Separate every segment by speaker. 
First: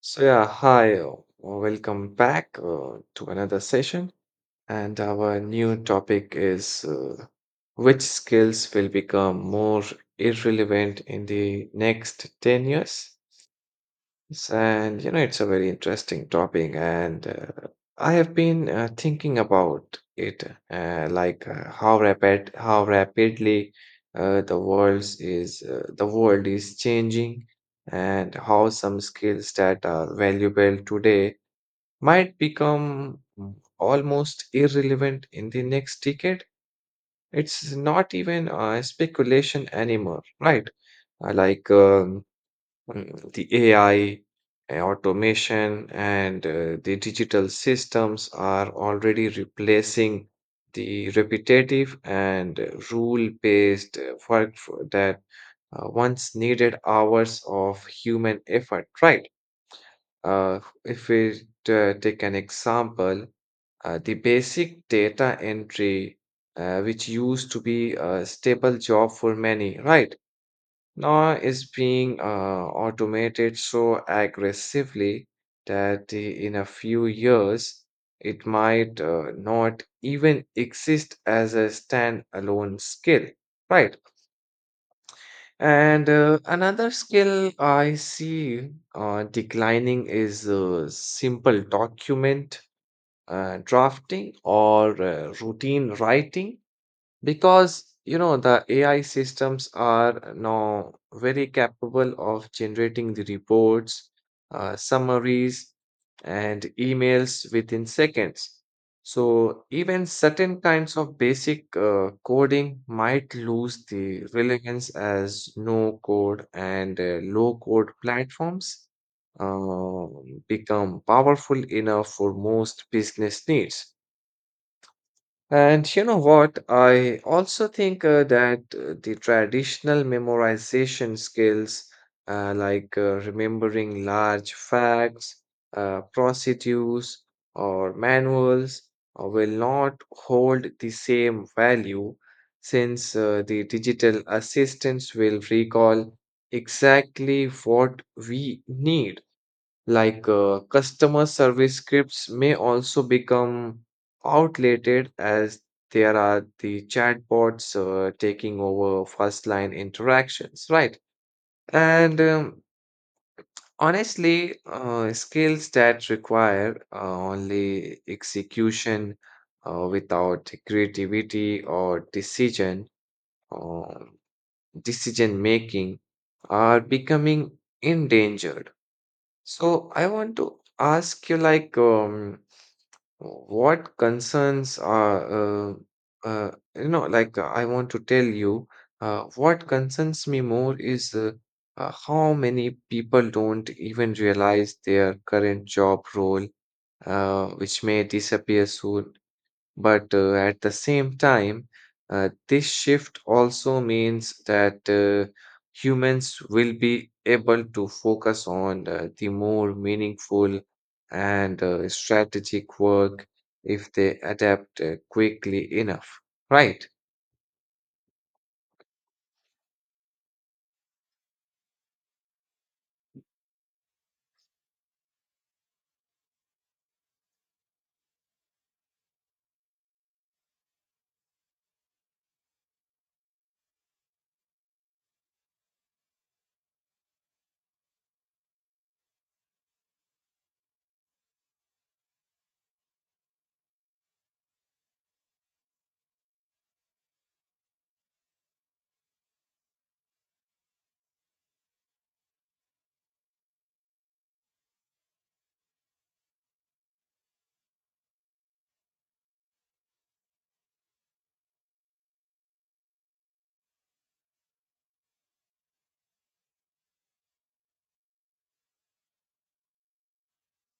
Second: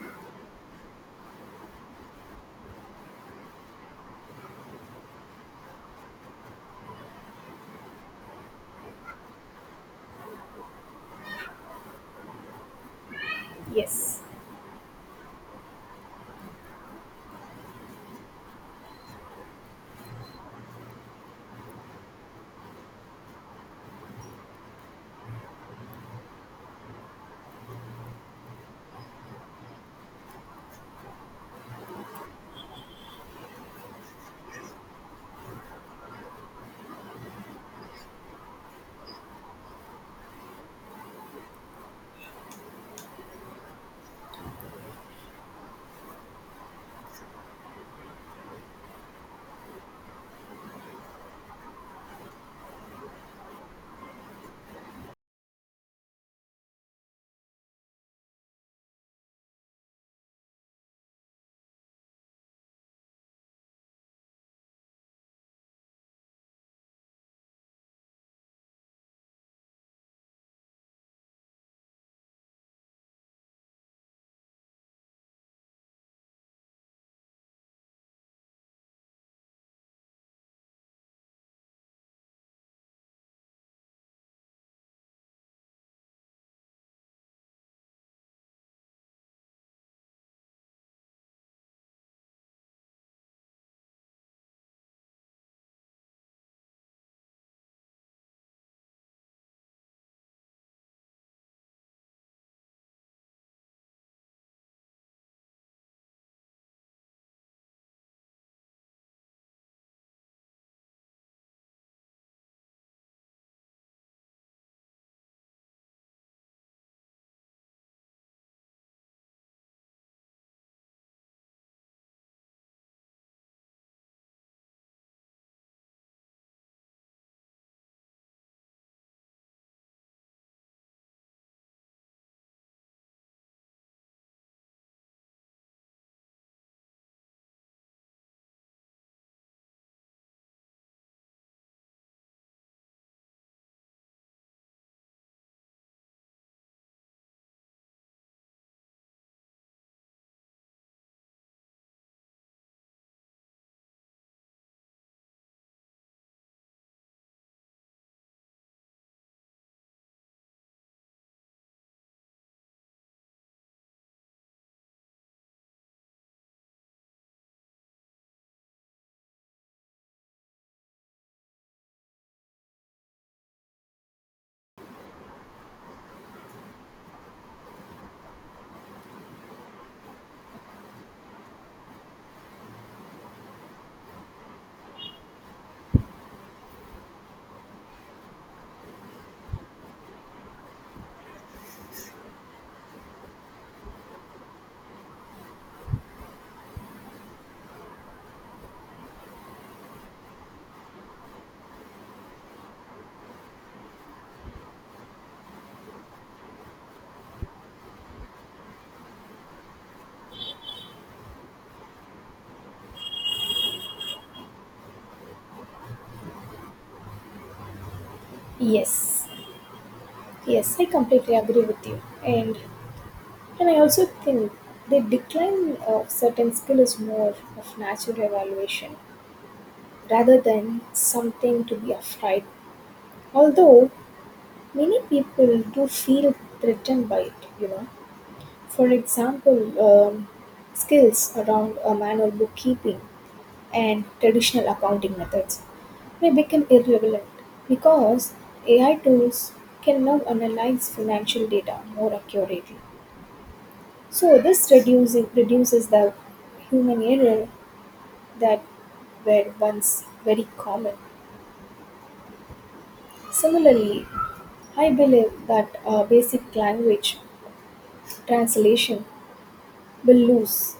Speaker 1: So yeah, hi, uh, Welcome back to another session, and our new topic is: which skills will become more irrelevant in the next 10 years?
Speaker 2: Yes,
Speaker 1: Yes, and you know, it's a very interesting topic, and I have been thinking about it, like how rapidly the world is changing, and how some skills that are valuable today might become almost irrelevant in the next decade. It's not even speculation anymore, right? Uh, like. um The AI, automation, and the digital systems are already replacing the repetitive and rule-based that once needed hours of human effort, right? If we take an example, the basic data entry, which used to be a stable job for many, right? Now is being automated so aggressively that in a few years it might not even exist as a standalone skill, right? And another skill I see declining is simple document drafting or routine writing because, you know, the AI systems are now very capable of generating the reports, summaries, and emails within seconds. So, even certain kinds of basic coding might lose the relevance as no code and low code platforms uh, become powerful enough for most business needs. And you know what? I also think that the traditional memorization skills, like remembering large facts, procedures, or manuals, will not hold the same value since the digital assistants will recall exactly what we need. Like customer service scripts may also become outdated as there are the chatbots taking over first line interactions, right? And honestly, skills that require only execution without creativity or uh, decision making are becoming endangered. So I want to ask you, like what concerns are you know like I want to tell you what concerns me more is how many people don't even realize their current job role which may disappear soon. But at the same time, this shift also means that humans will be able to focus on the more meaningful and strategic work if they adapt quickly enough, right?
Speaker 2: yes, yes, I completely agree with you. And I also think the decline of certain skill is more of natural evaluation rather than something to be afraid. Although many people do feel threatened by it, you know. For example, um, skills around manual bookkeeping and traditional accounting methods may become irrelevant because AI tools can now analyze financial data more accurately. So this reducing reduces the human error that were once very common. Similarly, I believe that basic language translation will lose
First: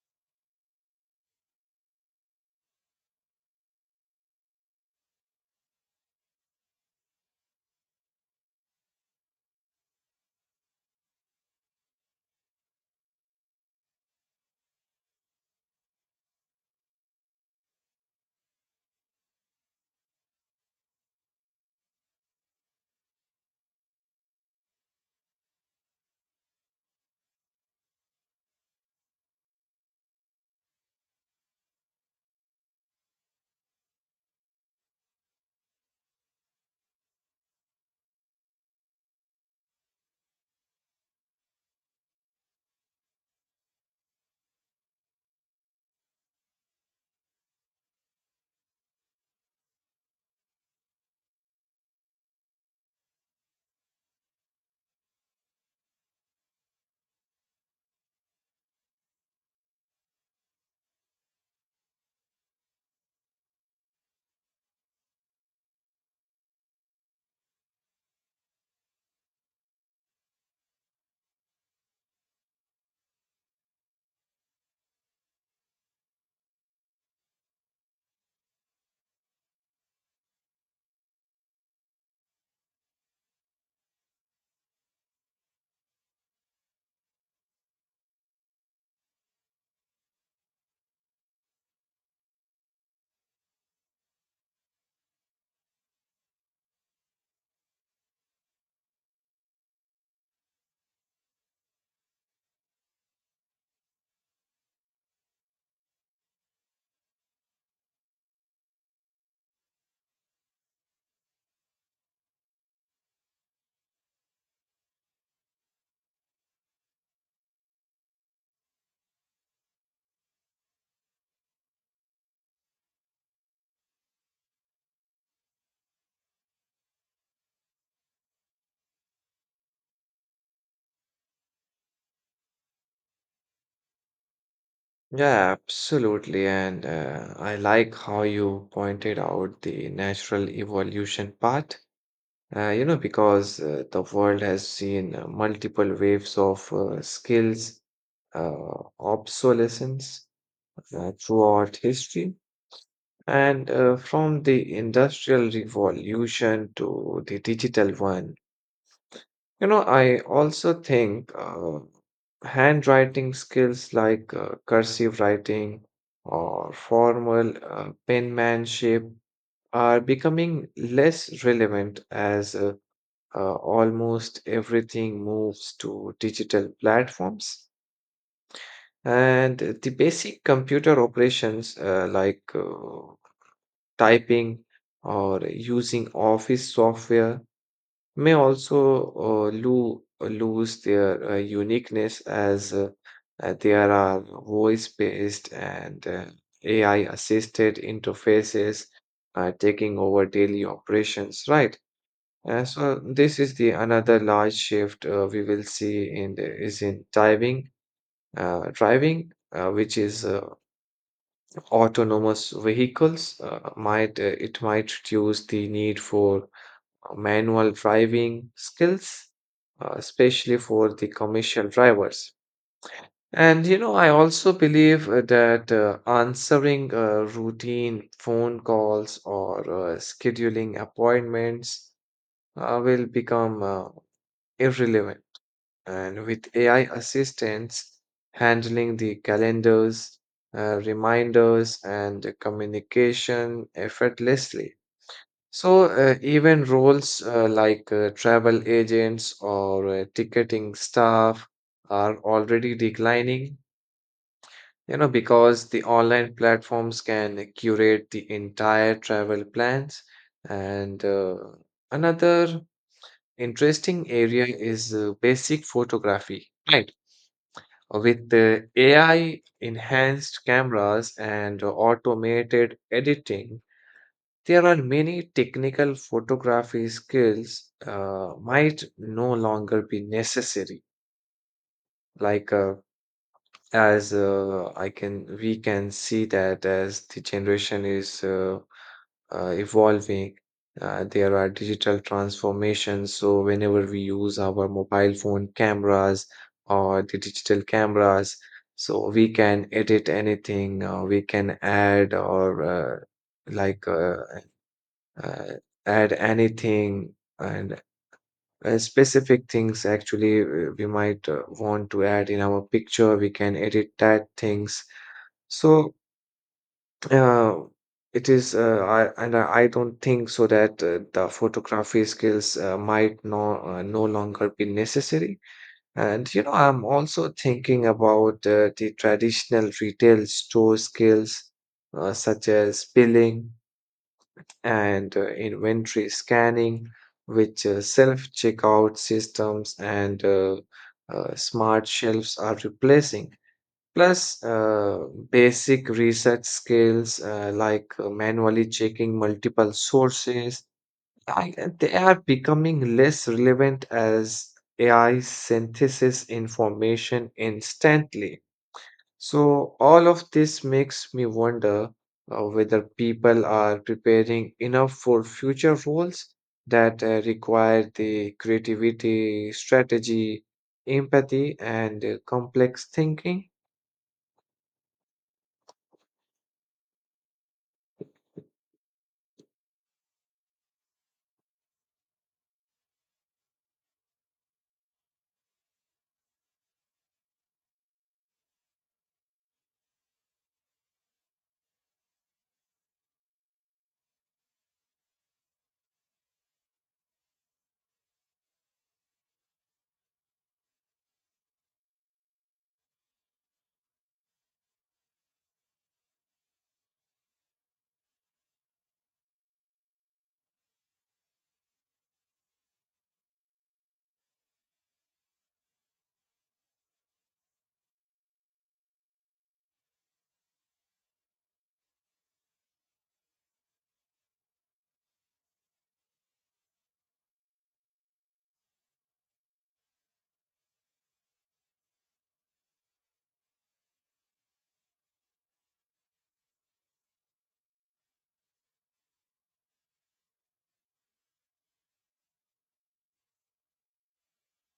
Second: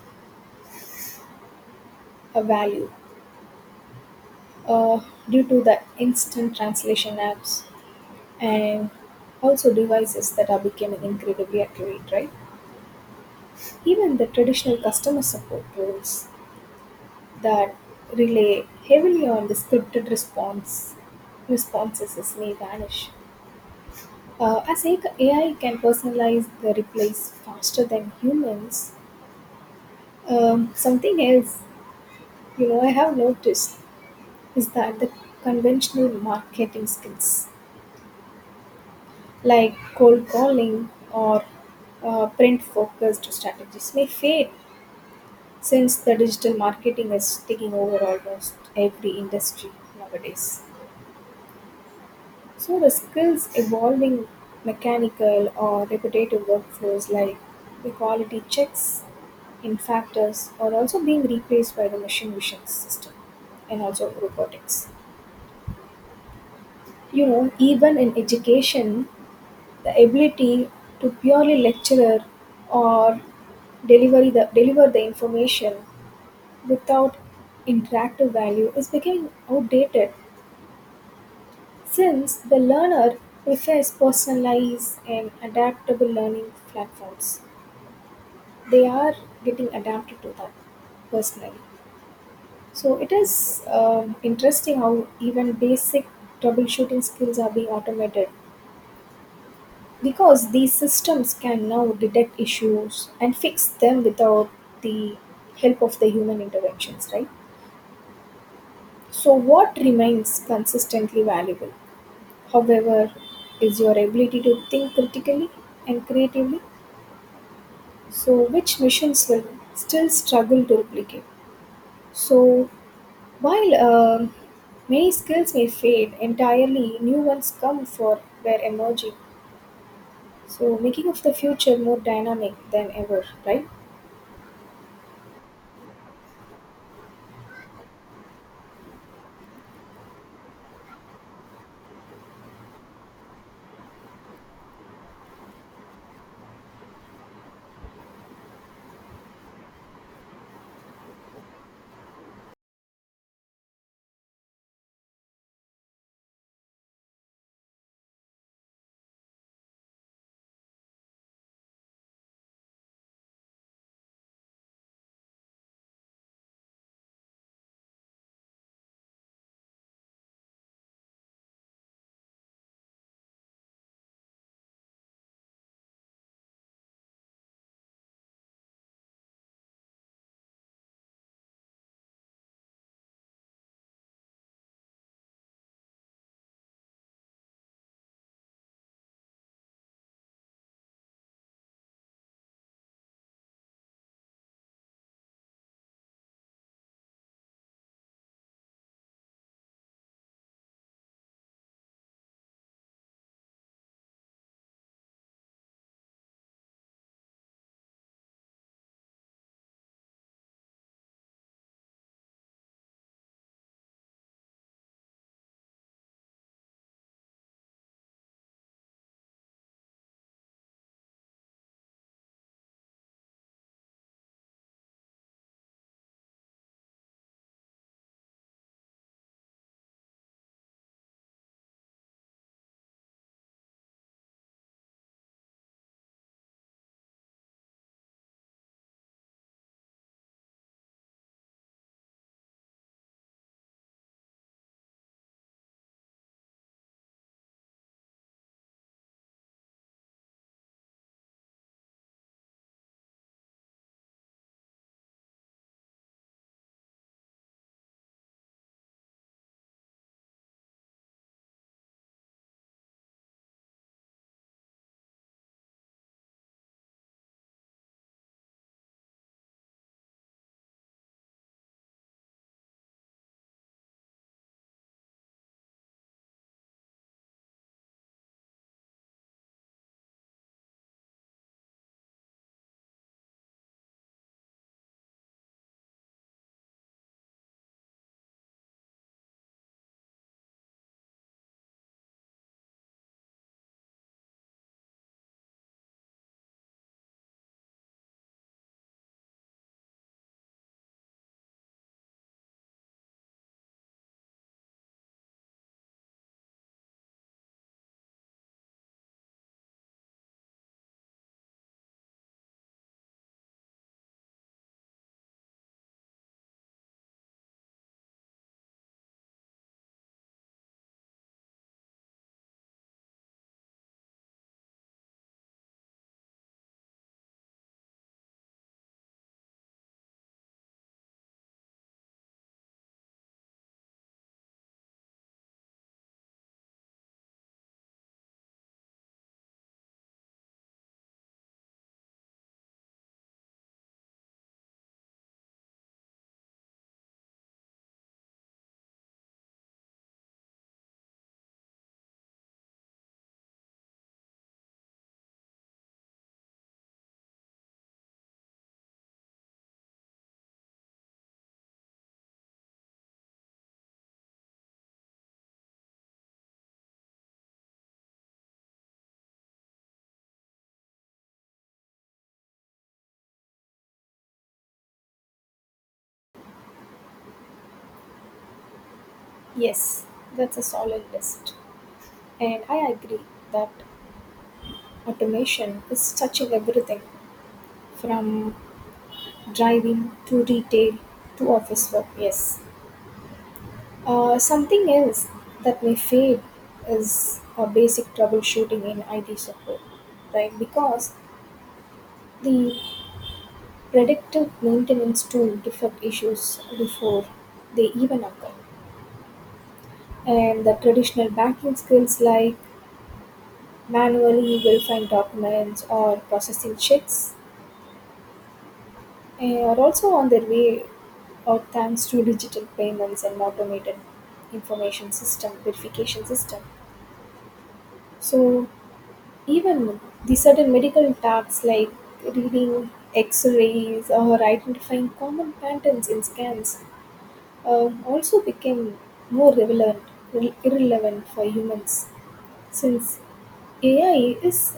Speaker 2: a value uh, due to the instant translation apps and also devices that are becoming incredibly accurate, right? Even the traditional customer support roles that rely heavily on the scripted response responses is may vanish. As AI can personalize the replies faster than humans, something else you know I have noticed is that the conventional marketing skills like cold calling or print focused strategies may fade. Since the digital marketing is taking over almost every industry nowadays. So the skills involving mechanical or repetitive workflows like the quality checks in factors are also being replaced by the machine vision system and also robotics. You know, even in education, the ability to purely lecturer or deliver the information without interactive value is becoming outdated since the learner prefers personalized and adaptable learning platforms. They are getting adapted to that personally. So it is, interesting how even basic troubleshooting skills are being automated because these systems can now detect issues and fix them without the help of the human interventions, right? So, what remains consistently valuable, however, is your ability to think critically and creatively, so which missions will still struggle to replicate. So, while many skills may fade entirely, new ones come for their emerging. So, making of the future more dynamic than ever, right?
Speaker 1: Yeah, absolutely. And I like how you pointed out the natural evolution part. You know, because the world has seen multiple waves of skills obsolescence throughout history. And from the Industrial Revolution to the digital one, you know, I also think handwriting skills like cursive writing or formal penmanship are becoming less relevant as almost everything moves to digital platforms. And the basic computer operations like typing or using office software may also lose their uniqueness as there are voice-based and AI-assisted interfaces taking over daily operations, right? So this is the another large shift we will see in the, is in typing driving, which is autonomous vehicles. Might It might reduce the need for manual driving skills, especially for the commercial drivers. And you know, I also believe that answering routine phone calls or scheduling appointments will become irrelevant, And with AI assistants handling the calendars, reminders, and communication effortlessly. So, even roles like travel agents or ticketing staff are already declining, you know, because the online platforms can curate the entire travel plans. And another interesting area is basic photography. Right, with AI enhanced cameras and automated editing, there are many technical photography skills might no longer be necessary. Like uh, we can see that as the generation is evolving. There are digital transformations. So, whenever we use our mobile phone cameras or the digital cameras, so we can edit anything, we can add or like uh, uh, add anything, and specific things actually we might want to add in our picture. We can edit that things. So, uh, it is, I, and I I don't think so that the photography skills might no longer be necessary. And you know, I'm also thinking about the traditional retail store skills, such as billing and inventory scanning, which self-checkout systems and smart shelves are replacing. Plus, basic research skills like manually checking multiple sources, I, they are becoming less relevant as AI synthesis information instantly. So, all of this makes me wonder whether people are preparing enough for future roles that require the creativity, strategy, empathy, and complex thinking.
Speaker 2: Yes, that's a solid list. And I agree that automation is touching everything from driving to retail to office work. Yes. Something else that may fade is basic troubleshooting in IT support, right? Because the predictive maintenance tool detect issues before they even occur, and the traditional banking skills like manually verifying documents or processing checks are also on their way out thanks to digital payments and automated information system verification system. So even the certain medical tasks like reading x-rays or identifying common patterns in scans also became more relevant, irrelevant for humans since A is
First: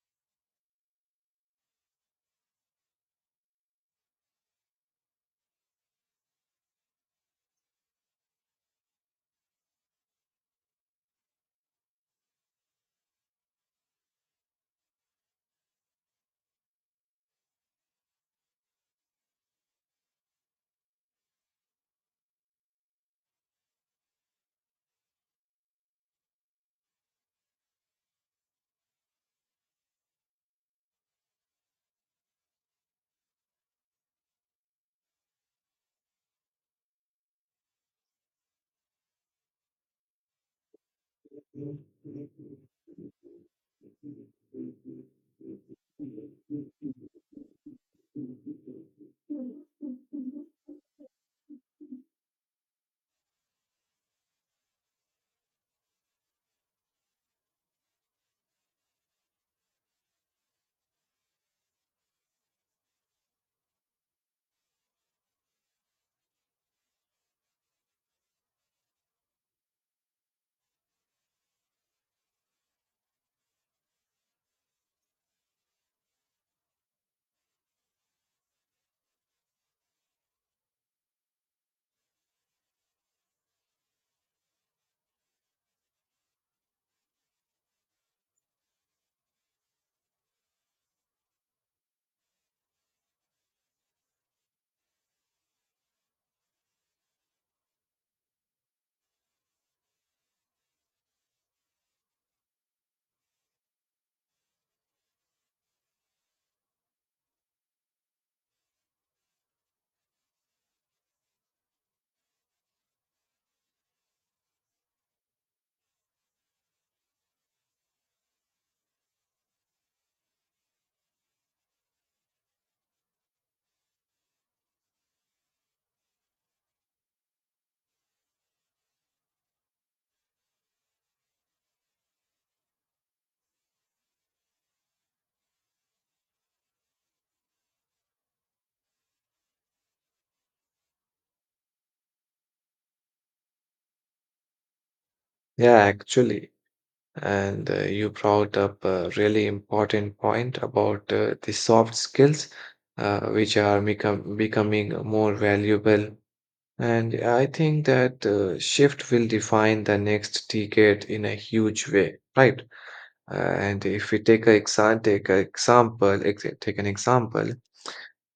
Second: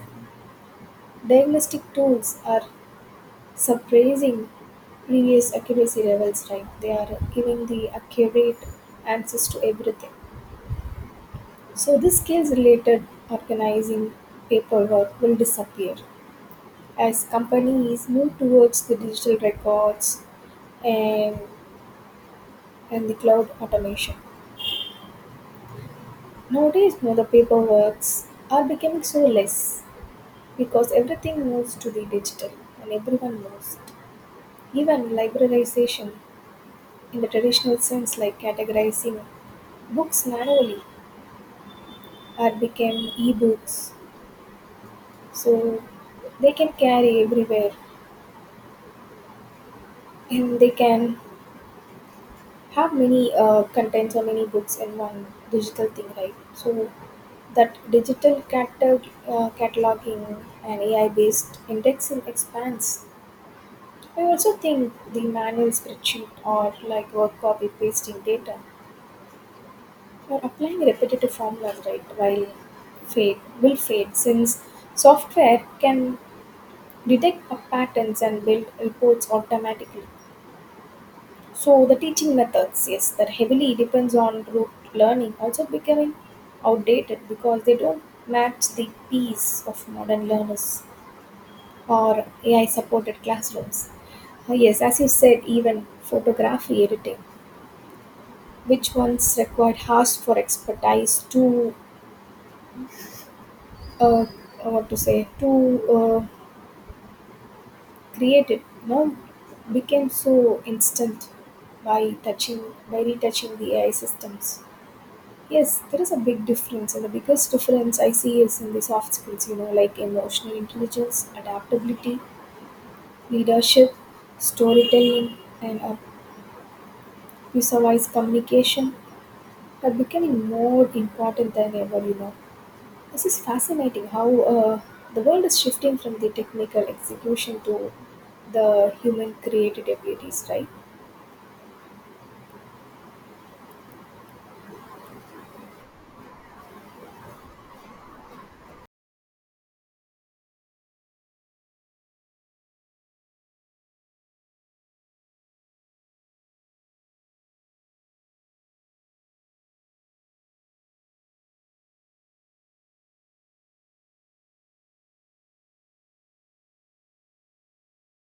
Speaker 2: diagnostic tools are surpassing previous accuracy levels, right? They are giving the accurate answers to everything. So, this case related organizing paperwork will disappear as companies move towards the digital records and and the cloud automation. Nowadays, you know, the paperworks are becoming so less because everything moves to the digital and everyone knows it. Even librarization in the traditional sense like categorizing books manually are become e-books so they can carry everywhere and they can have many contents or many books in one digital thing, right? So that digital catalog, cataloging and AI-based indexing expands. I also think the manual spreadsheet or like work copy pasting data or applying repetitive formulas, right, while fade will fade since software can detect patterns and build reports automatically. So the teaching methods, yes, that heavily depends on rote learning, also becoming outdated because they don't match the pace of modern learners or AI-supported classrooms. Yes, as you said, even photography editing, which once required hours for expertise to, uh, uh, what to say, to create it, now became so instant by touching, by retouching the AI systems. Yes, there is a big difference, and the biggest difference I see is in the soft skills, you know, like emotional intelligence, adaptability, leadership, storytelling, and visualize communication are becoming more important than ever, you know. This is fascinating how the world is shifting from the technical execution to the human created abilities, right?
Speaker 1: Yeah, actually. And you brought up a really important point about the soft skills, which are becoming more valuable. And I think that shift will define the next decade in a huge way, right? And if we take a exa- take a example, ex- take an example,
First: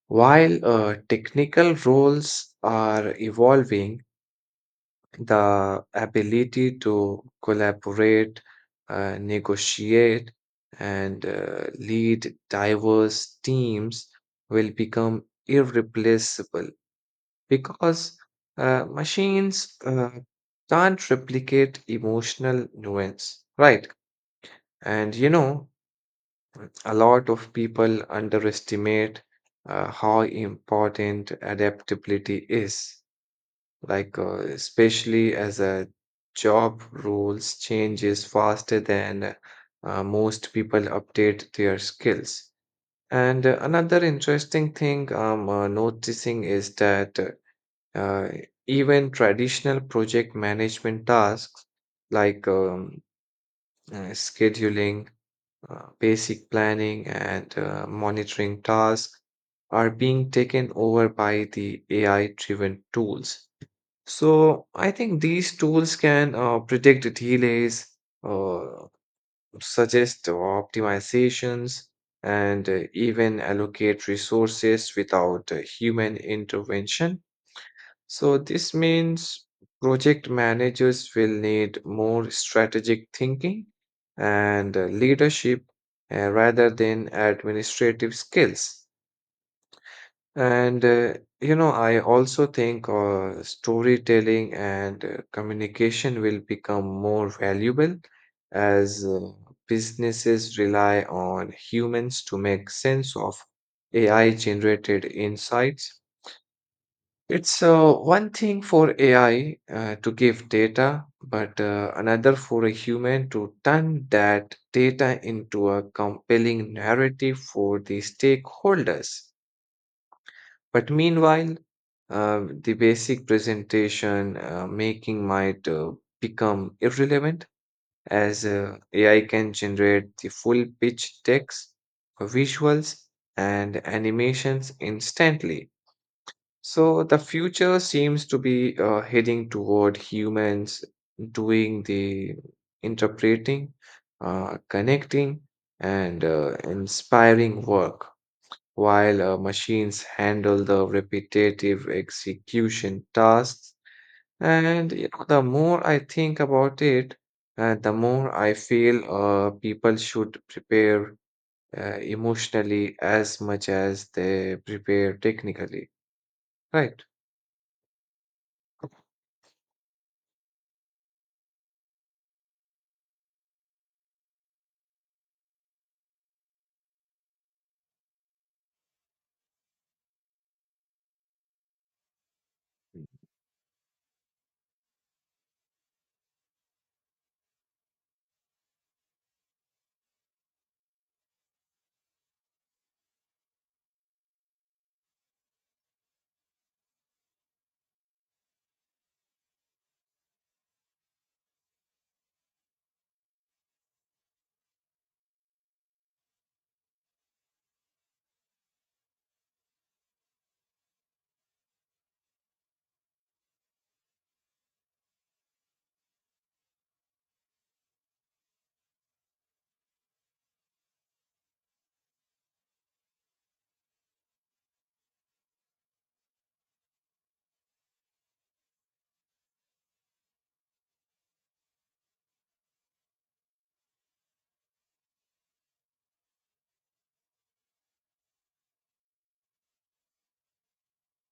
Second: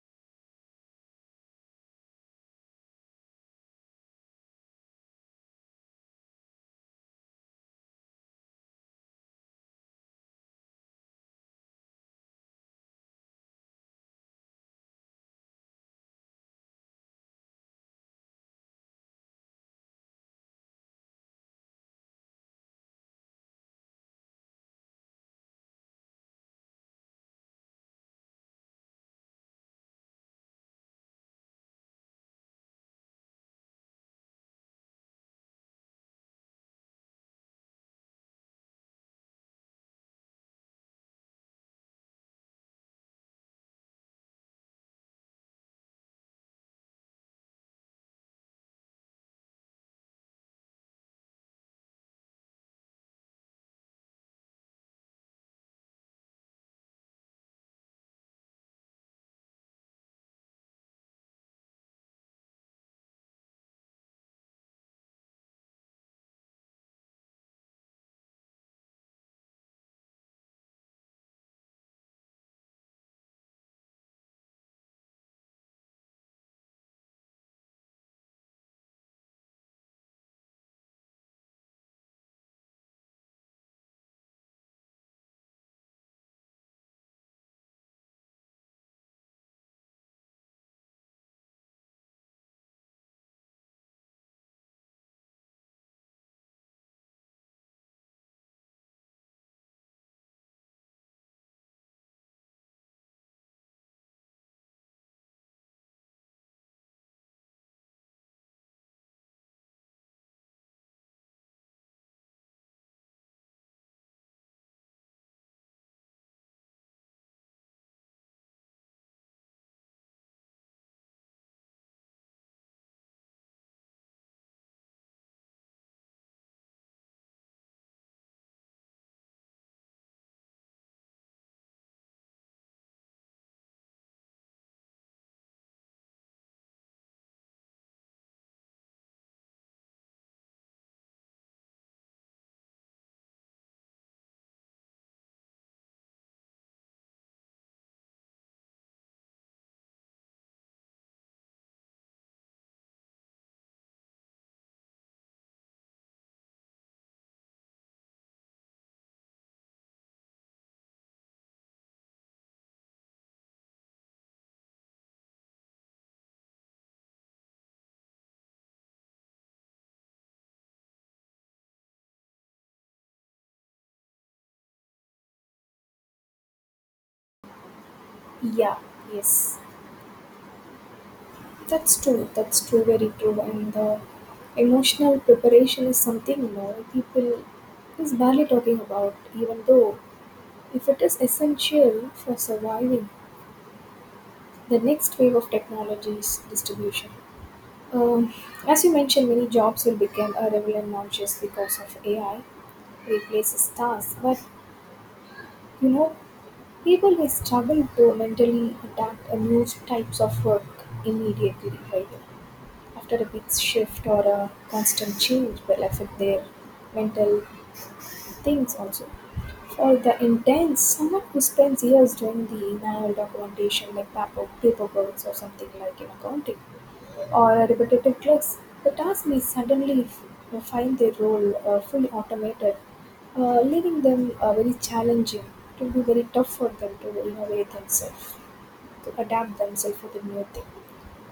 Speaker 1: while technical roles are evolving, the ability to collaborate, negotiate, and lead diverse teams will become irreplaceable because machines can't replicate emotional nuance, right? And you know, a lot of people underestimate how important adaptability is, especially as a job roles changes faster than most people update their skills. And another interesting thing I'm noticing is that uh, even traditional project management tasks like scheduling, basic planning, and monitoring tasks are being taken over by the AI-driven tools. So I think these tools can predict delays, uh, suggest optimizations, and even allocate resources without human intervention. So this means project managers will need more strategic thinking and leadership rather than administrative skills. And you know, I also think storytelling and communication will become more valuable as businesses rely on humans to make sense of AI-generated insights. It's one thing for AI to give data, but another for a human to turn that data into a compelling narrative for the stakeholders. But meanwhile, the basic presentation making might become irrelevant as AI can generate the full pitch text, visuals, and animations instantly. So the future seems to be heading toward humans doing the interpreting, connecting, and inspiring work while machines handle the repetitive execution tasks. And you know, the more I think about it, the more I feel people should prepare emotionally as much as they prepare technically, right?
Speaker 2: Yeah, yes. That's true. That's true. Very true. And the emotional preparation is something, you know, people is barely talking about. Even though, if it is essential for surviving the next wave of technologies distribution, um, as you mentioned, many jobs will become irrelevant and nauseous because of AI replaces tasks. But you know, people who struggle to mentally adapt a new types of work immediately, right? After a big shift or a constant change will affect their mental things also. For the intense, someone who spends years doing the manual documentation like paperwork or something like in accounting or a repetitive clicks, the task may find their role fully automated, leaving them very challenging. It will be very tough for them to innovate themselves, to adapt themselves to the new thing.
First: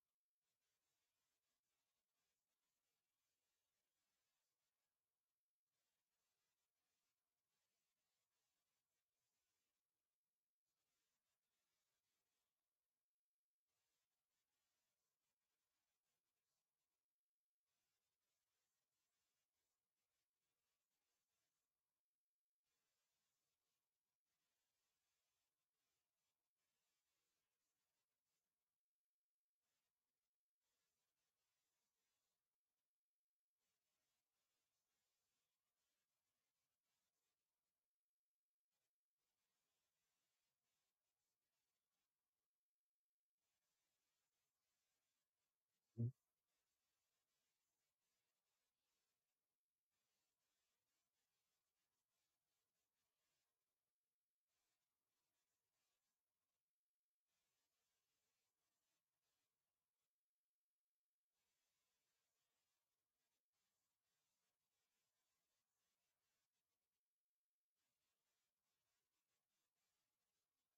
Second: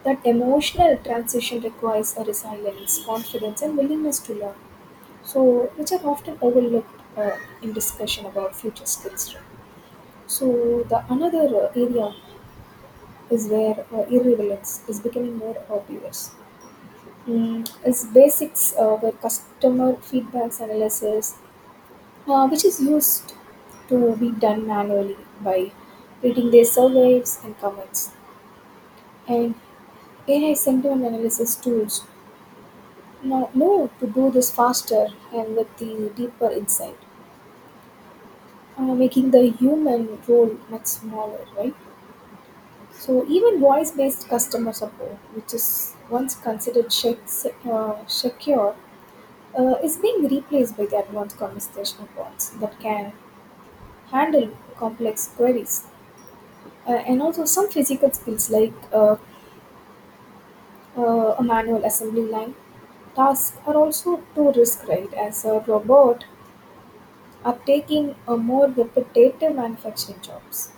Speaker 2: That emotional transition requires a resilience, confidence, and willingness to learn, so which are often overlooked in discussion about future skills, right? So the another area is where irrelevance is becoming more obvious, is basics where customer feedbacks analysis which is used to be done manually by reading their surveys and comments, and AI sentiment analysis tools now know to do this faster and with the deeper insight, making the human role much smaller, right? So even voice-based customer support, which is once considered secure, is being replaced by the advanced conversational bots that can handle complex queries, and also some physical skills like a manual assembly line tasks are also too risk, right, as a robot are taking a more repetitive manufacturing jobs.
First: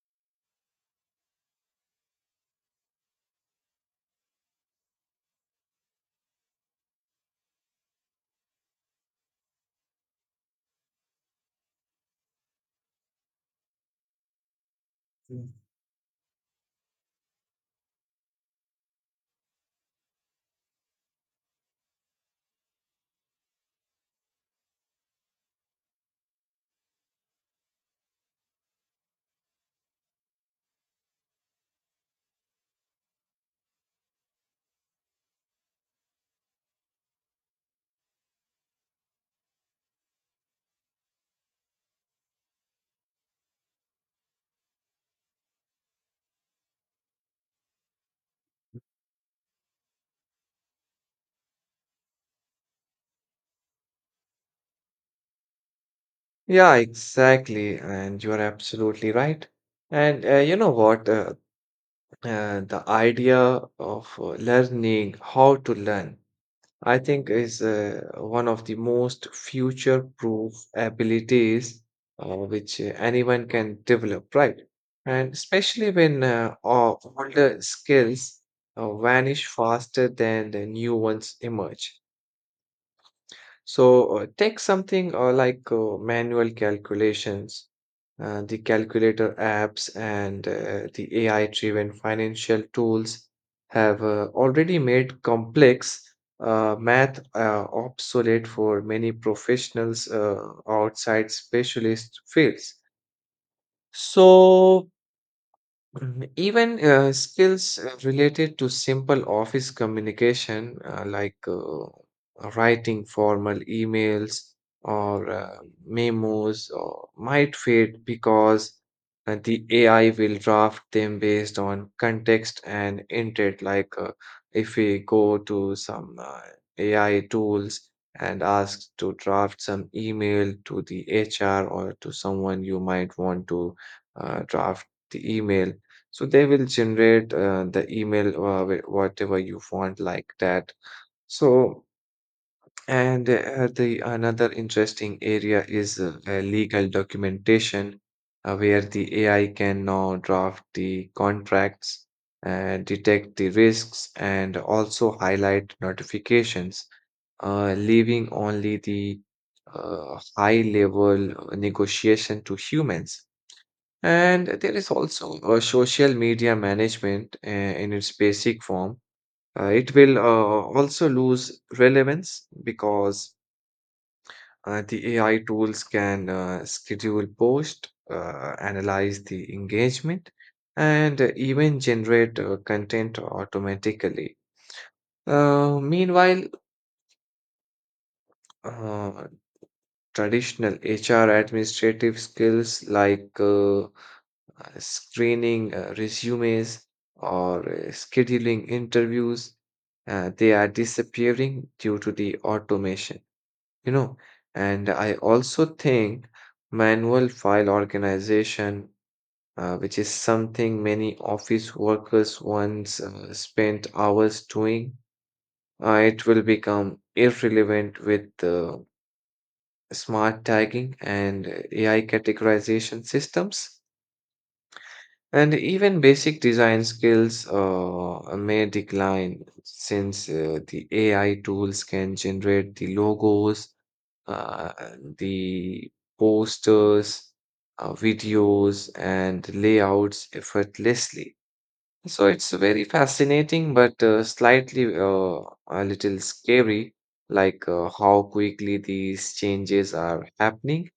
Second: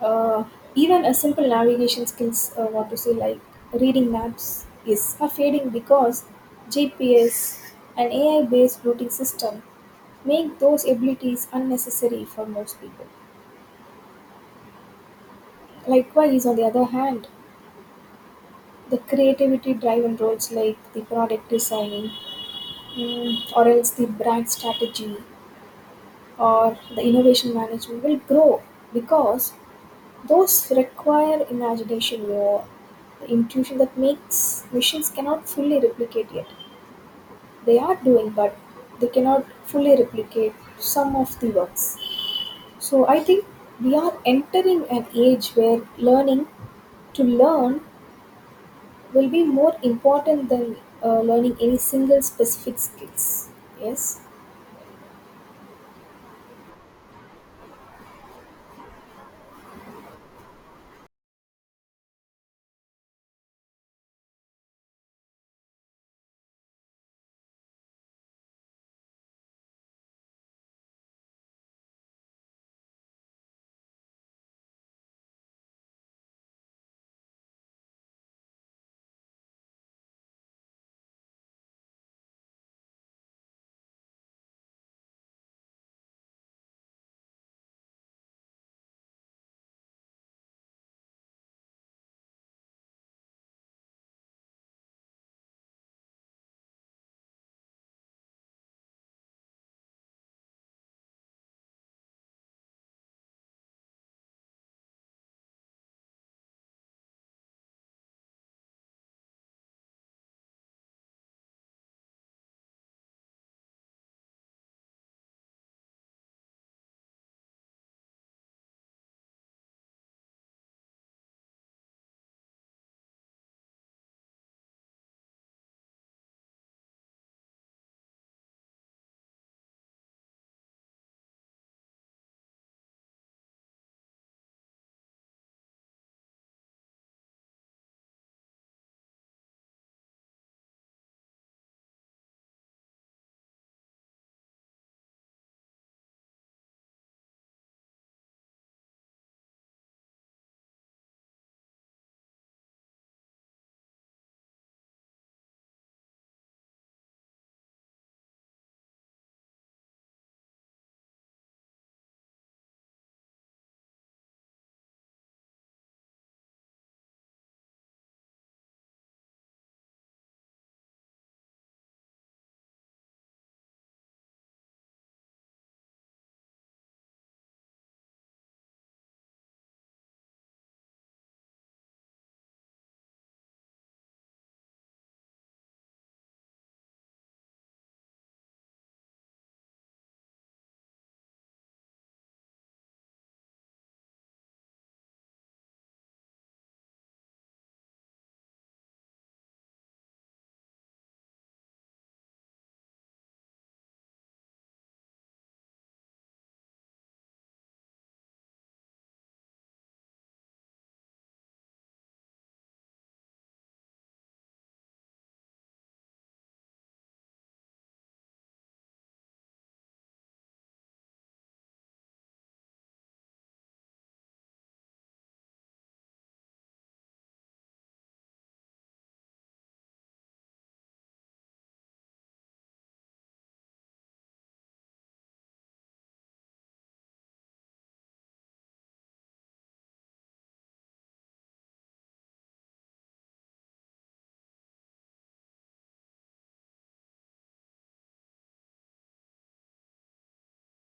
Speaker 2: Uh, Even a simple navigation skills, like reading maps, is are fading because GPS and AI-based routing system make those abilities unnecessary for most people.
Speaker 1: Mm.
Speaker 2: Likewise, on the other hand, the creativity-driven roles like the product designing, or else the brand strategy, or the innovation management will grow because those require imagination or the intuition that makes machines cannot fully replicate yet. They are doing, but they cannot fully replicate some of the works. So I think we are entering an age where learning to learn will be more important than learning any single specific skills. Yes.
Speaker 1: Yeah, exactly. And you are absolutely right. And you know what? The idea of learning how to learn, I think, is one of the most future-proof abilities which anyone can develop, right? And especially when older skills vanish faster than the new ones emerge. So take something like manual calculations. The calculator apps, and the AI-driven financial tools have already made complex math obsolete for many professionals outside specialist fields. So Mhm. Even skills related to simple office communication, like writing formal emails or memos, or might fade because the AI will draft them based on context and intent. If we go to some AI tools and ask to draft some email to the HR, or to someone you might want to draft the email, so they will generate the email, whatever you want, like that. So, and the another interesting area is legal documentation, where the AI can now draft the contracts, detect the risks, and also highlight notifications, leaving only the high level negotiation to humans. And there is also a social media management in its basic form. It will also lose relevance because the AI tools can schedule posts, analyze the engagement, and even generate content automatically. Meanwhile, uh, traditional HR administrative skills like screening resumes or scheduling interviews, they are disappearing due to the automation, you know. And I also think manual file organization, which is something many office workers once spent hours doing, it will become irrelevant with smart tagging and AI categorization systems. And even basic design skills may decline since the AI tools can generate the logos, uh, the posters, videos, and layouts effortlessly. So it's very fascinating, but slightly a little scary, like how quickly these changes are happening,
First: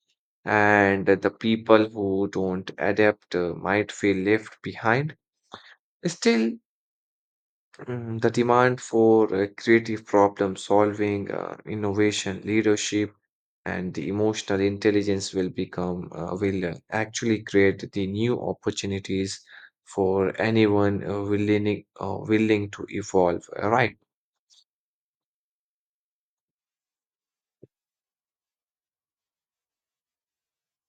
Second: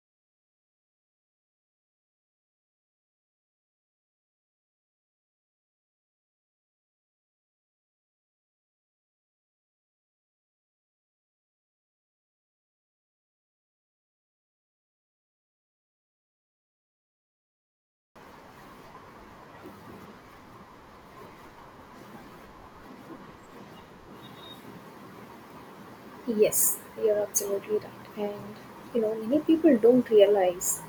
Speaker 1: and the people who don't adapt might feel left behind. Still, the demand for creative problem solving, innovation, leadership, and the emotional intelligence will become, will actually create the new opportunities for anyone willing to evolve, right?
Speaker 2: Yes, you're absolutely right. And you know, many people don't realize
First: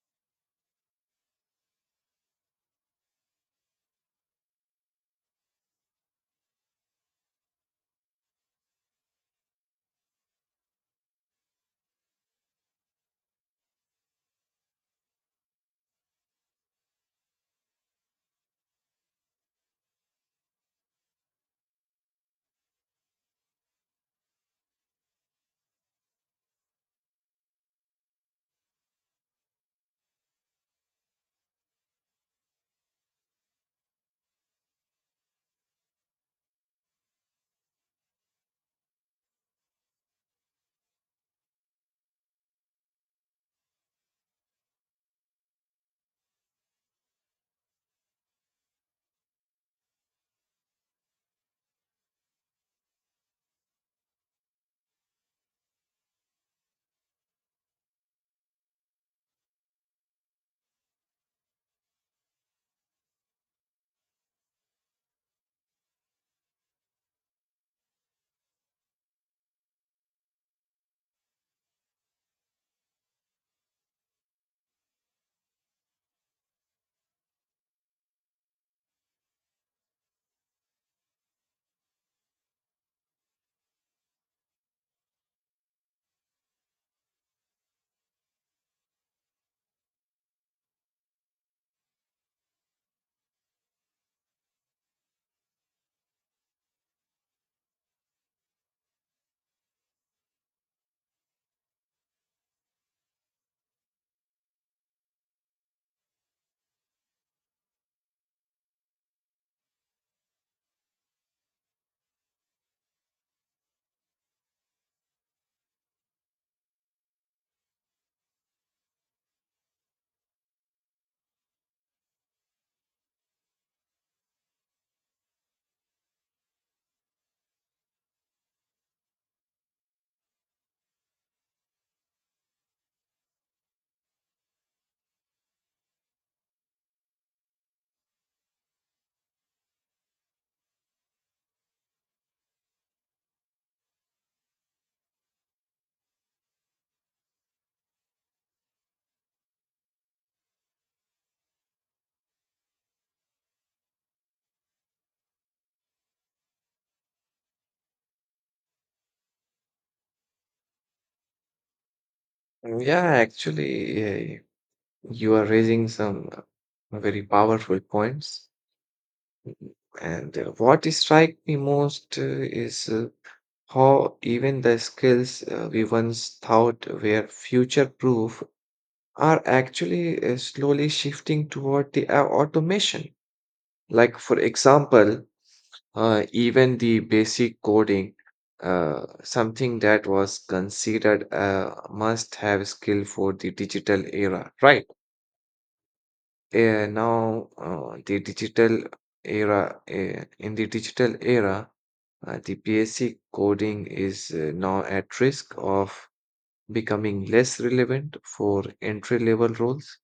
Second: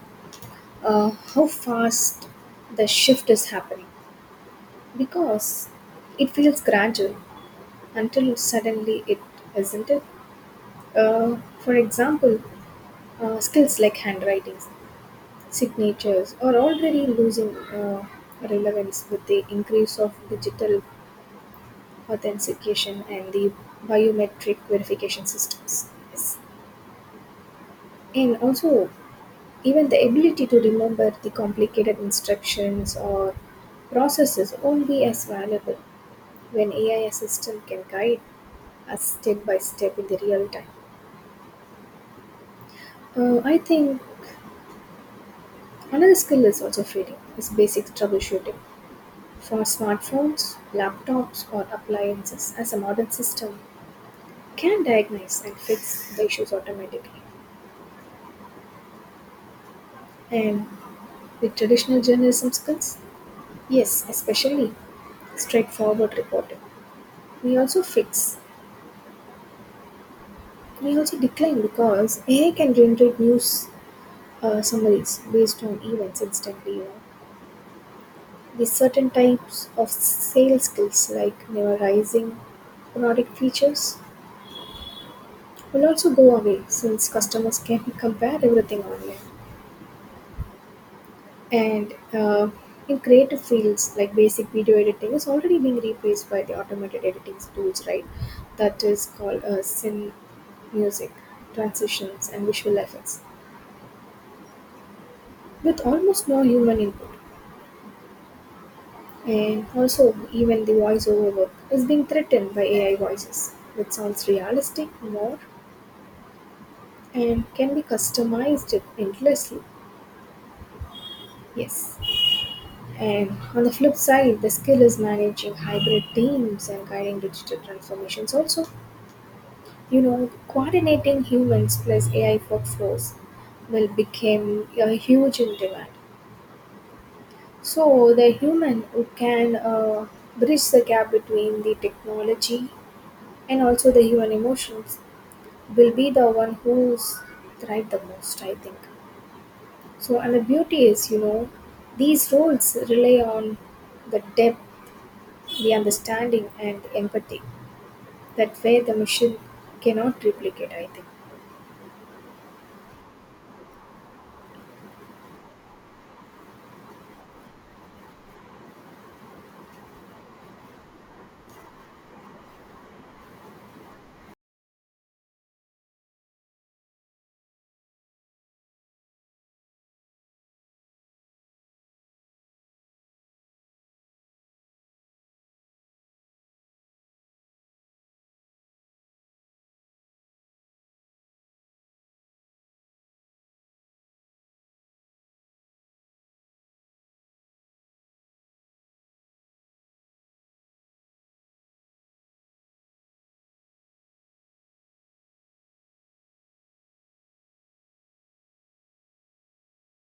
Speaker 2: how fast the shift is happening. Because it feels gradual until suddenly it isn't it? Uh, for example, skills like handwritings, signatures are already losing relevance with the increase of digital authentication and the biometric verification systems. Yes. And also, even the ability to remember the complicated instructions or processes won't be as valuable when AI assistant can guide us step by step in the real time. I think another skill is also trading is basic troubleshooting for smartphones, laptops, or appliances as a modern system can diagnose and fix the issues automatically. And with traditional journalism skills, yes, especially straightforward reporting. We also fix, we also decline because AI can generate news summaries based on events instantly. You know, these certain types of sales skills like memorizing product features will also go away since customers can compare everything online, and in creative fields like basic video editing is already being replaced by the automated editing tools, right, that is called sim music transitions and visual effects with almost no human input. And also, even the voiceover work is being threatened by AI voices, which sounds realistic more and can be customized endlessly. Yes. And on the flip side, the skill is managing hybrid teams and guiding digital transformations also. You know, coordinating humans plus AI workflows will become a huge in demand. So the human who can bridge the gap between the technology and also the human emotions will be the one who's thrived the most, I think. So, and the beauty is, you know, these roles rely on the depth, the understanding, and empathy that where the machine cannot replicate, I think.
Speaker 1: Yeah, actually, you are raising some very powerful points. And what strikes me most is how even the skills we once thought were future proof are actually slowly shifting toward the automation. Like, for example, even the basic coding, something that was considered a must have skill for the digital era, right? Now, the digital era, in the digital era, the basic coding is now at risk of becoming less relevant for entry level roles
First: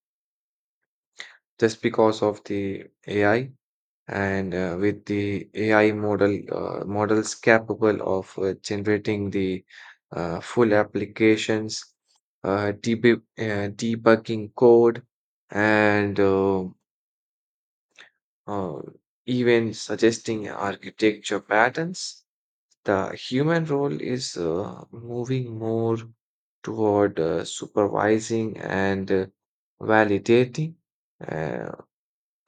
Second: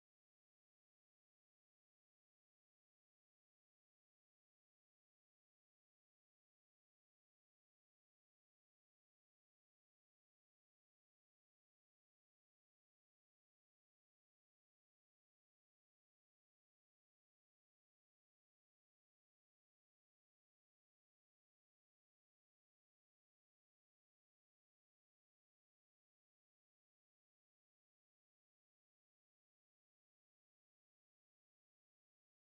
Speaker 1: just because of the AI, and with the AI models capable of generating the full applications, uh, deb- debugging code, and uh, even suggesting architecture patterns. The human role is moving more toward supervising and validating, uh,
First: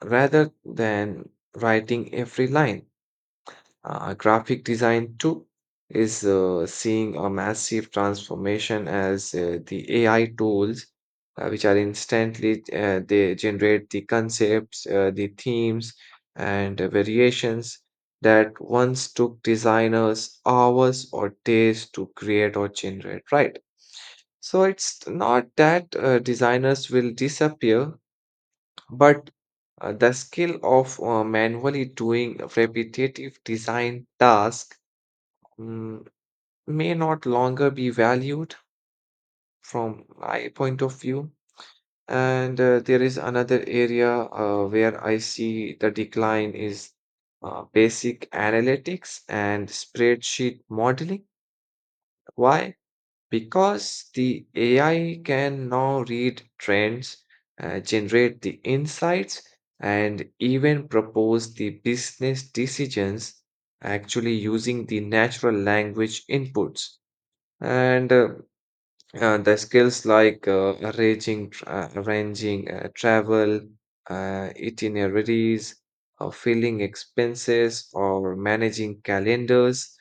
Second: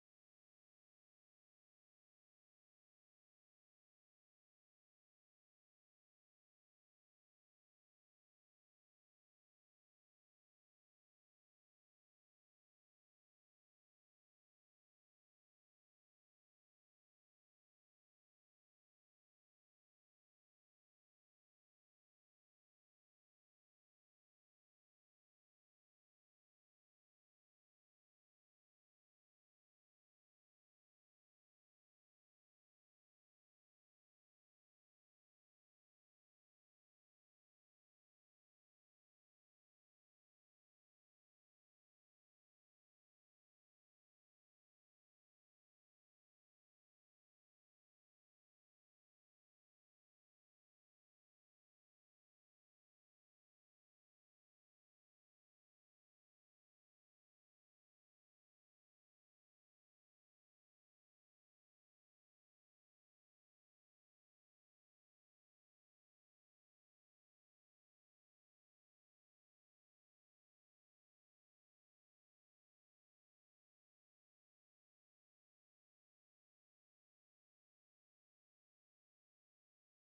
Speaker 1: rather than writing every line. Graphic design, too, is seeing a massive transformation as the AI tools, which are instantly, they generate the concepts, the themes, and variations that once took designers hours or days to create or generate, right? So it's not that designers will disappear, but the skill of manually doing repetitive design tasks mm, may not longer be valued, from my point of view. And there is another area where I see the decline is basic analytics and spreadsheet modeling. Why? Because the AI can now read trends, generate the insights, and even propose the business decisions, actually using the natural language inputs. And The skills like arranging travel, itineraries, or filling expenses, or managing calendars,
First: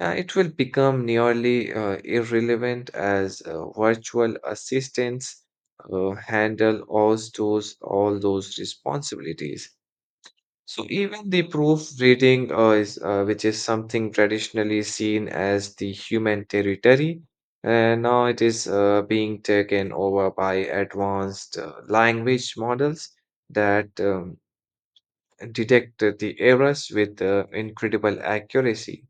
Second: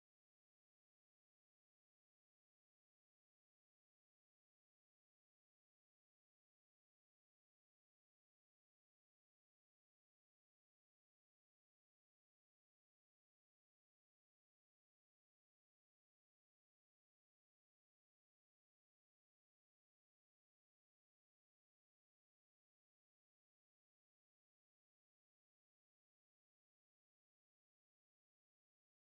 Speaker 1: it will become nearly irrelevant as virtual assistants handle all those responsibilities. So even the proofreading, which is something traditionally seen as the human territory, and now it is being taken over by advanced language models that detect the errors with incredible accuracy.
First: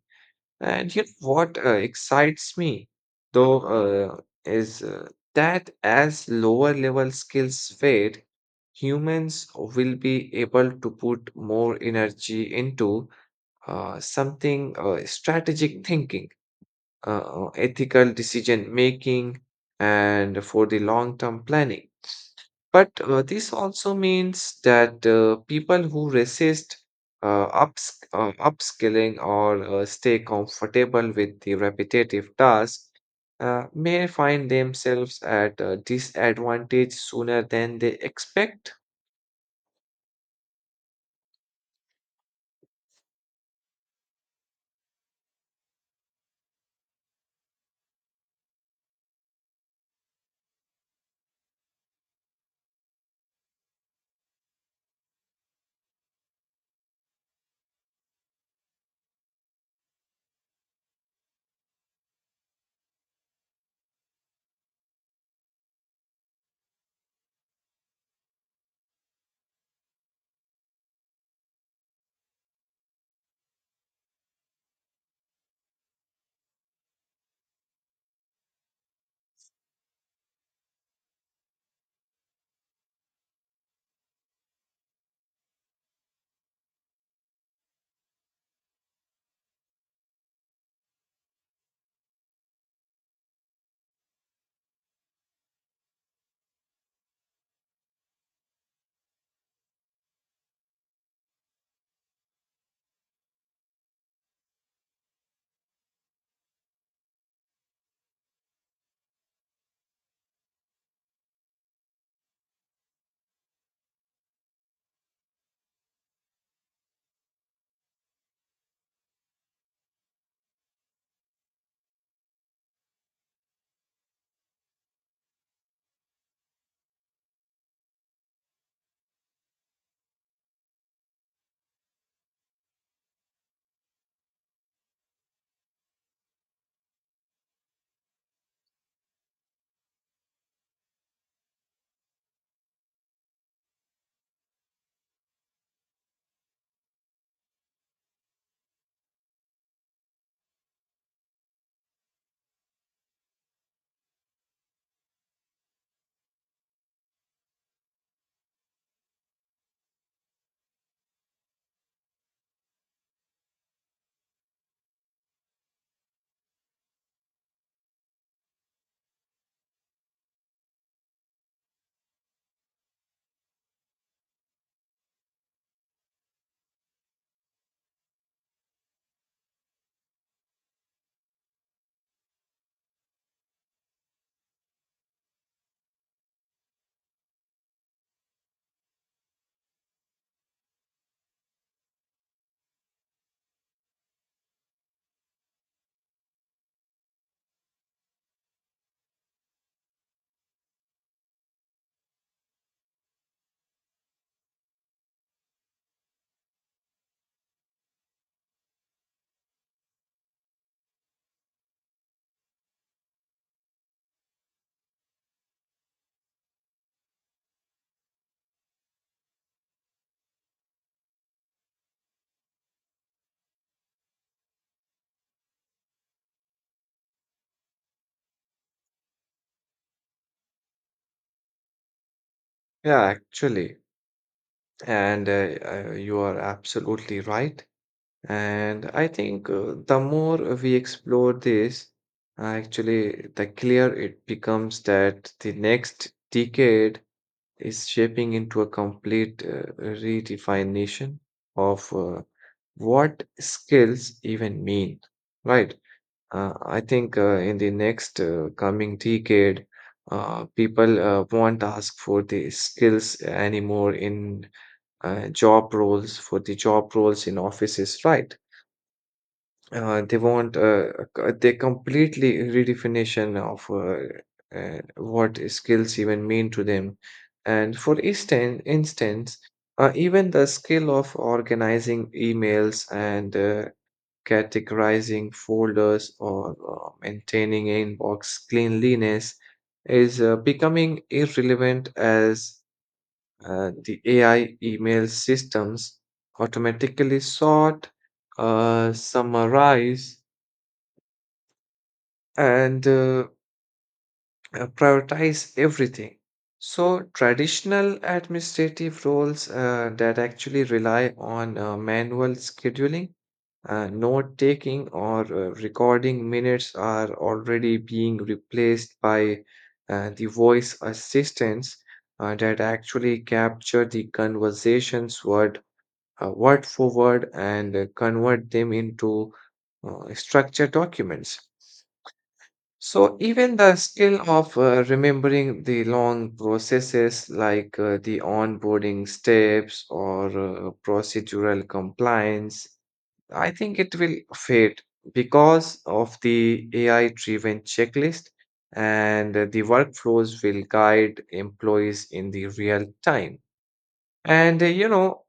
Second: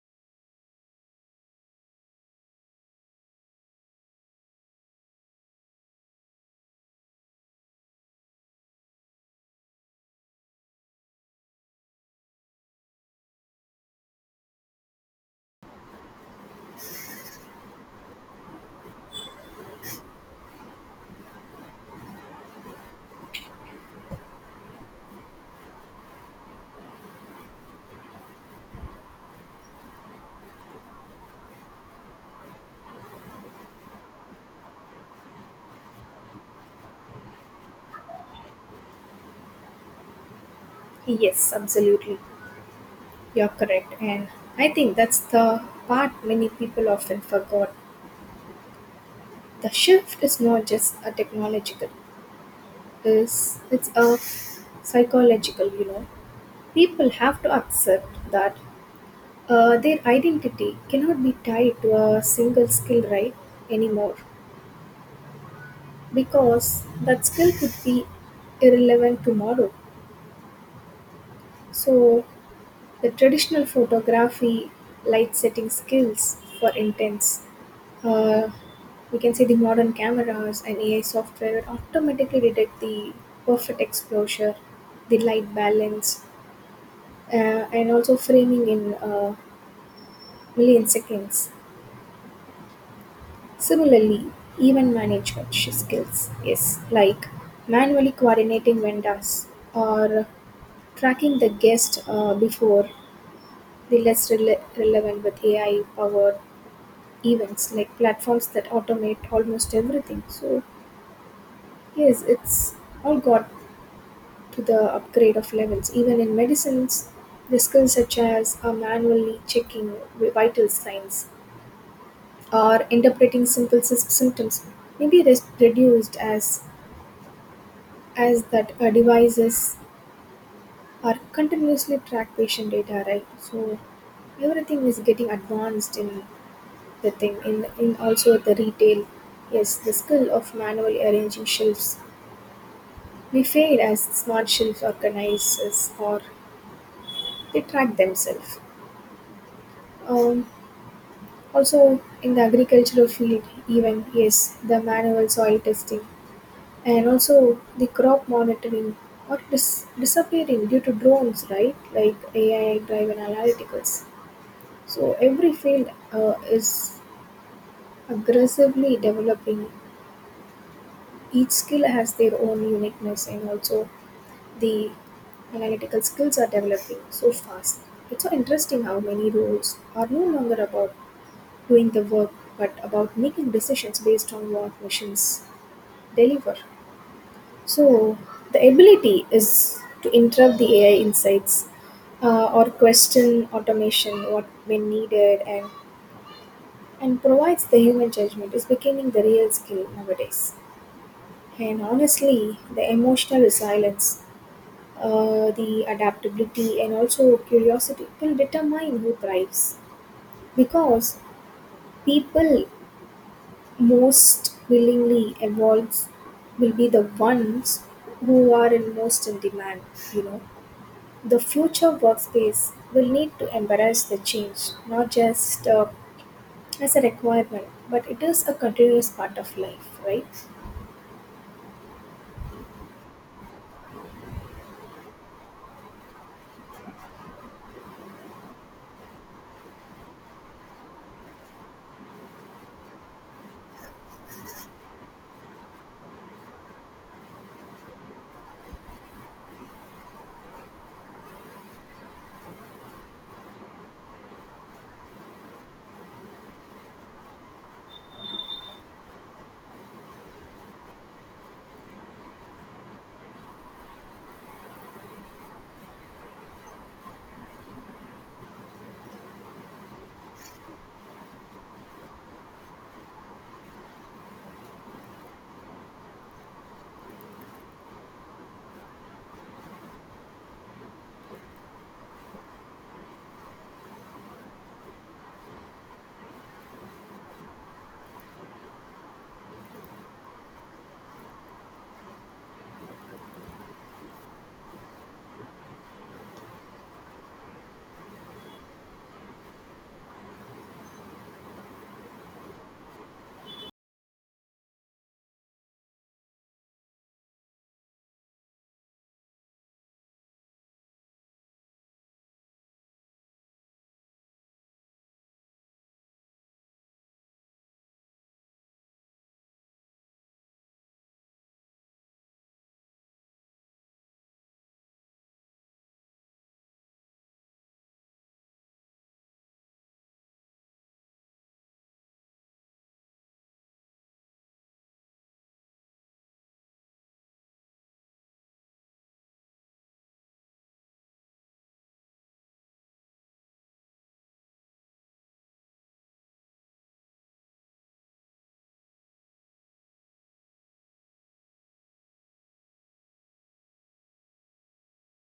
Speaker 1: And you know what excites me, though, is that as lower level skills fade, humans will be able to put more energy into something strategic thinking, ethical decision making, and for the long term planning. But this also means that people who resist upskilling or stay comfortable with the repetitive tasks may find themselves at a disadvantage sooner than they expect.
Speaker 2: Yes, absolutely. You're correct. And I think that's the part many people often forgot. The shift is not just a technological, it's a psychological, you know. People have to accept that, their identity cannot be tied to a single skill, right, anymore because that skill could be irrelevant tomorrow, so the traditional photography light setting skills, for intense, uh, we can say the modern cameras and AI software automatically detect the perfect exposure, the light balance, and also framing in uh, million seconds. Similarly, event management skills is like manually coordinating vendors or tracking the guest before the relevant with AI powered events like platforms that automate almost everything. So yes, it's all got to the upgrade of levels. Even in medicines, the skills such as manually checking vital signs or interpreting symptoms may be reduced as that devices are continuously track patient data, right, so everything is getting advanced in the thing in also the retail, yes the skill of manually arranging shelves we fail as smart shelf organizers or they track themselves, um, also in the agricultural field, even yes the manual soil testing and also the crop monitoring are disappearing due to drones, right, like AI driven analyticals, so every field is aggressively developing, each skill has their own uniqueness and also the analytical skills are developing so fast. It's so interesting how many roles are no longer about doing the work but about making decisions based on what machines deliver. So, the ability is to interrupt the AI insights or question automation what when needed and provides the human judgment is becoming the real skill nowadays. And honestly, the emotional resilience, the adaptability, and also curiosity will determine who thrives because people most willingly evolve will be the ones who are in most in demand, you know. The future workspace will need to embrace the change, not just as a requirement, but it is a continuous part of life, right?
Speaker 1: Yeah, actually. And you are absolutely right. And I think the more we explore this, actually, the clearer it becomes that the next decade is shaping into a complete redefinition of what skills even mean, right? I think in the next coming decade, people won't ask for the skills anymore in job roles, for the job roles in offices, right? They want a they completely redefinition of what skills even mean to them. And for instance, even the skill of organizing emails and categorizing folders or maintaining inbox cleanliness is becoming irrelevant as the AI email systems automatically sort, summarize, and prioritize everything. So, traditional administrative roles that actually rely on manual scheduling, note taking, or recording minutes are already being replaced by the voice assistants that actually capture the conversations word for word and convert them into structured documents. So even the skill of remembering the long processes like the onboarding steps or procedural compliance, I think it will fade because of the AI-driven checklist and the workflows will guide employees in the real time. And you know,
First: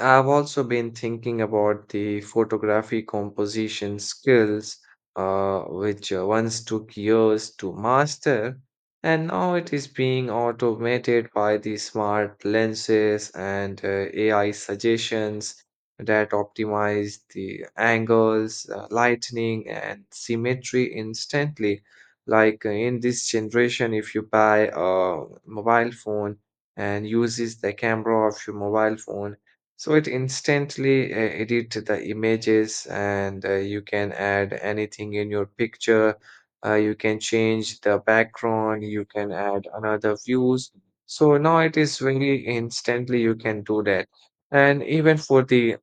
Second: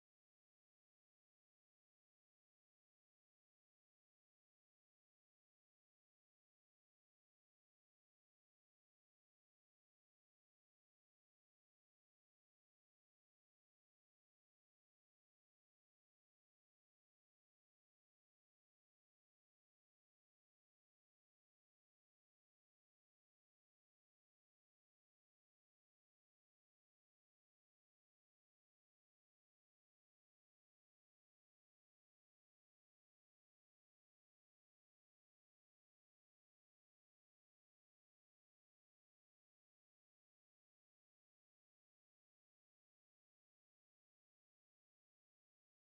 Speaker 1: I've also been thinking about the photography composition skills, which once took years to master, and now it is being automated by the smart lenses and AI suggestions that optimize the angles, lightning, and symmetry instantly. Like in this generation, if you buy a mobile phone and uses the camera of your mobile phone, so it instantly edit the images and you can add anything in your picture. You can change the background, you can add another views. So now it is very instantly you can do that. And even for the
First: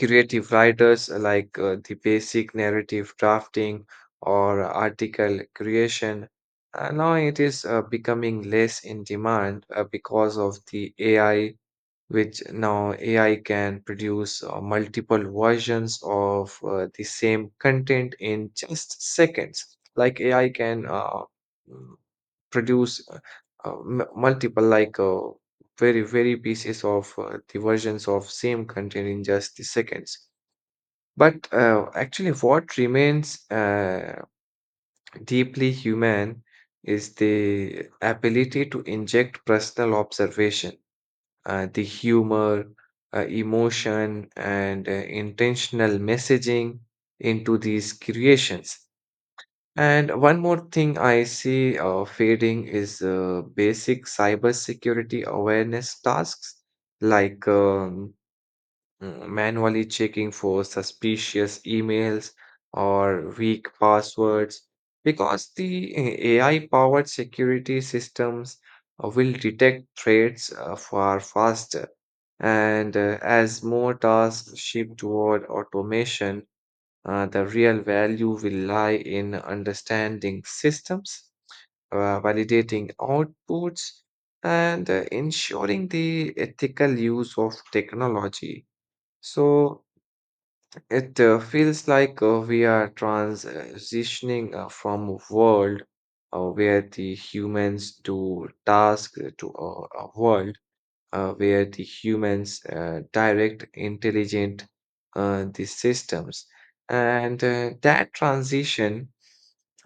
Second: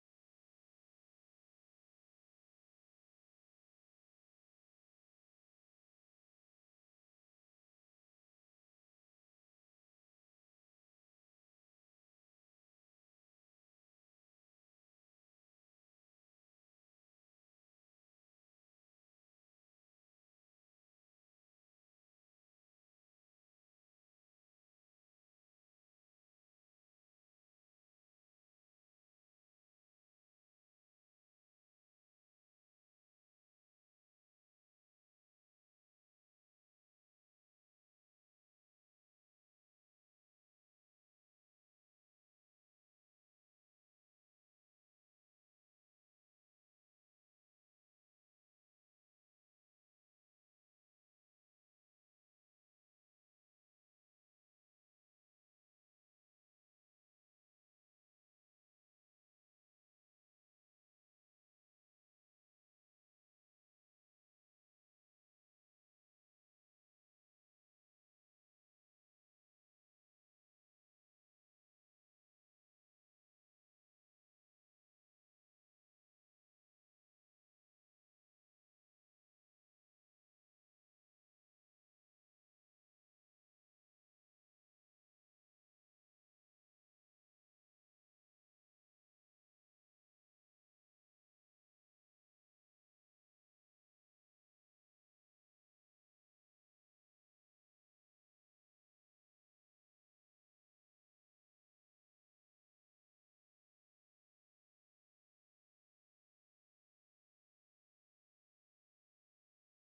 Speaker 1: creative writers the basic narrative drafting or article creation, now it is becoming less in demand because of the AI, which now AI can produce multiple versions of the same content in just seconds. Like AI can mm, produce multiple, like very, very pieces of the versions of same content in just the seconds. But actually, what remains deeply human is the ability to inject personal observation, the humor, emotion, and intentional messaging into these creations. And one more thing I see fading is basic cybersecurity awareness tasks like manually checking for suspicious emails or weak passwords, because the AI powered security systems will detect threats far faster. And as more tasks shift toward automation, the real value will lie in understanding systems, validating outputs, and ensuring the ethical use of technology. So it feels like we are transitioning from a world where the humans do tasks to a world where the humans direct intelligent the systems, and that transition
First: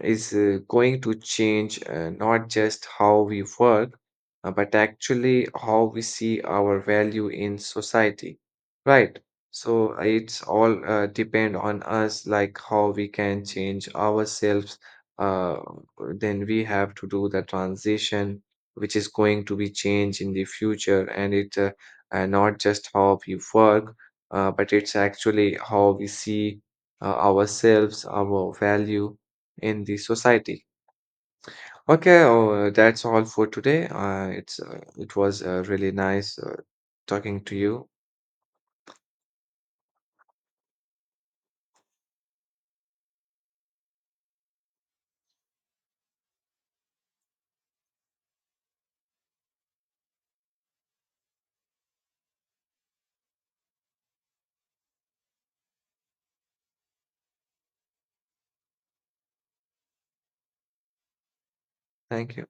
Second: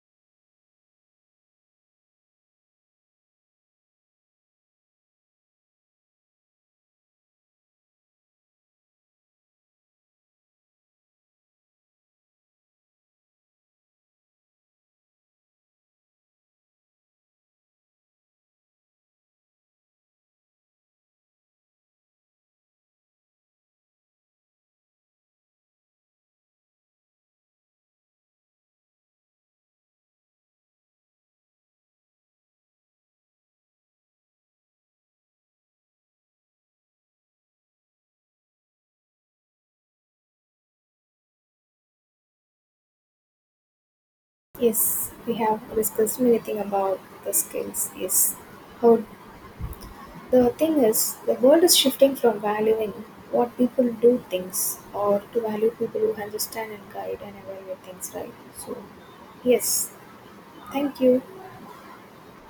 Speaker 1: is going to change not just how we work, but actually how we see our value in society, right? So it's all depend on us, like how we can change ourselves, uh, then we have to do the transition which is going to be changed in the future, and it not just how we work, but it's actually how we see ourselves, our value in the society. Okay. Oh, that's all for today. It was really nice talking to you.
Speaker 2: Yes, we have discussed many things about the skills. Yes. How the thing is, the world is shifting from valuing what people do things or to value people who understand and guide and evaluate things, right? So, yes. Thank you.
Speaker 1: Thank you.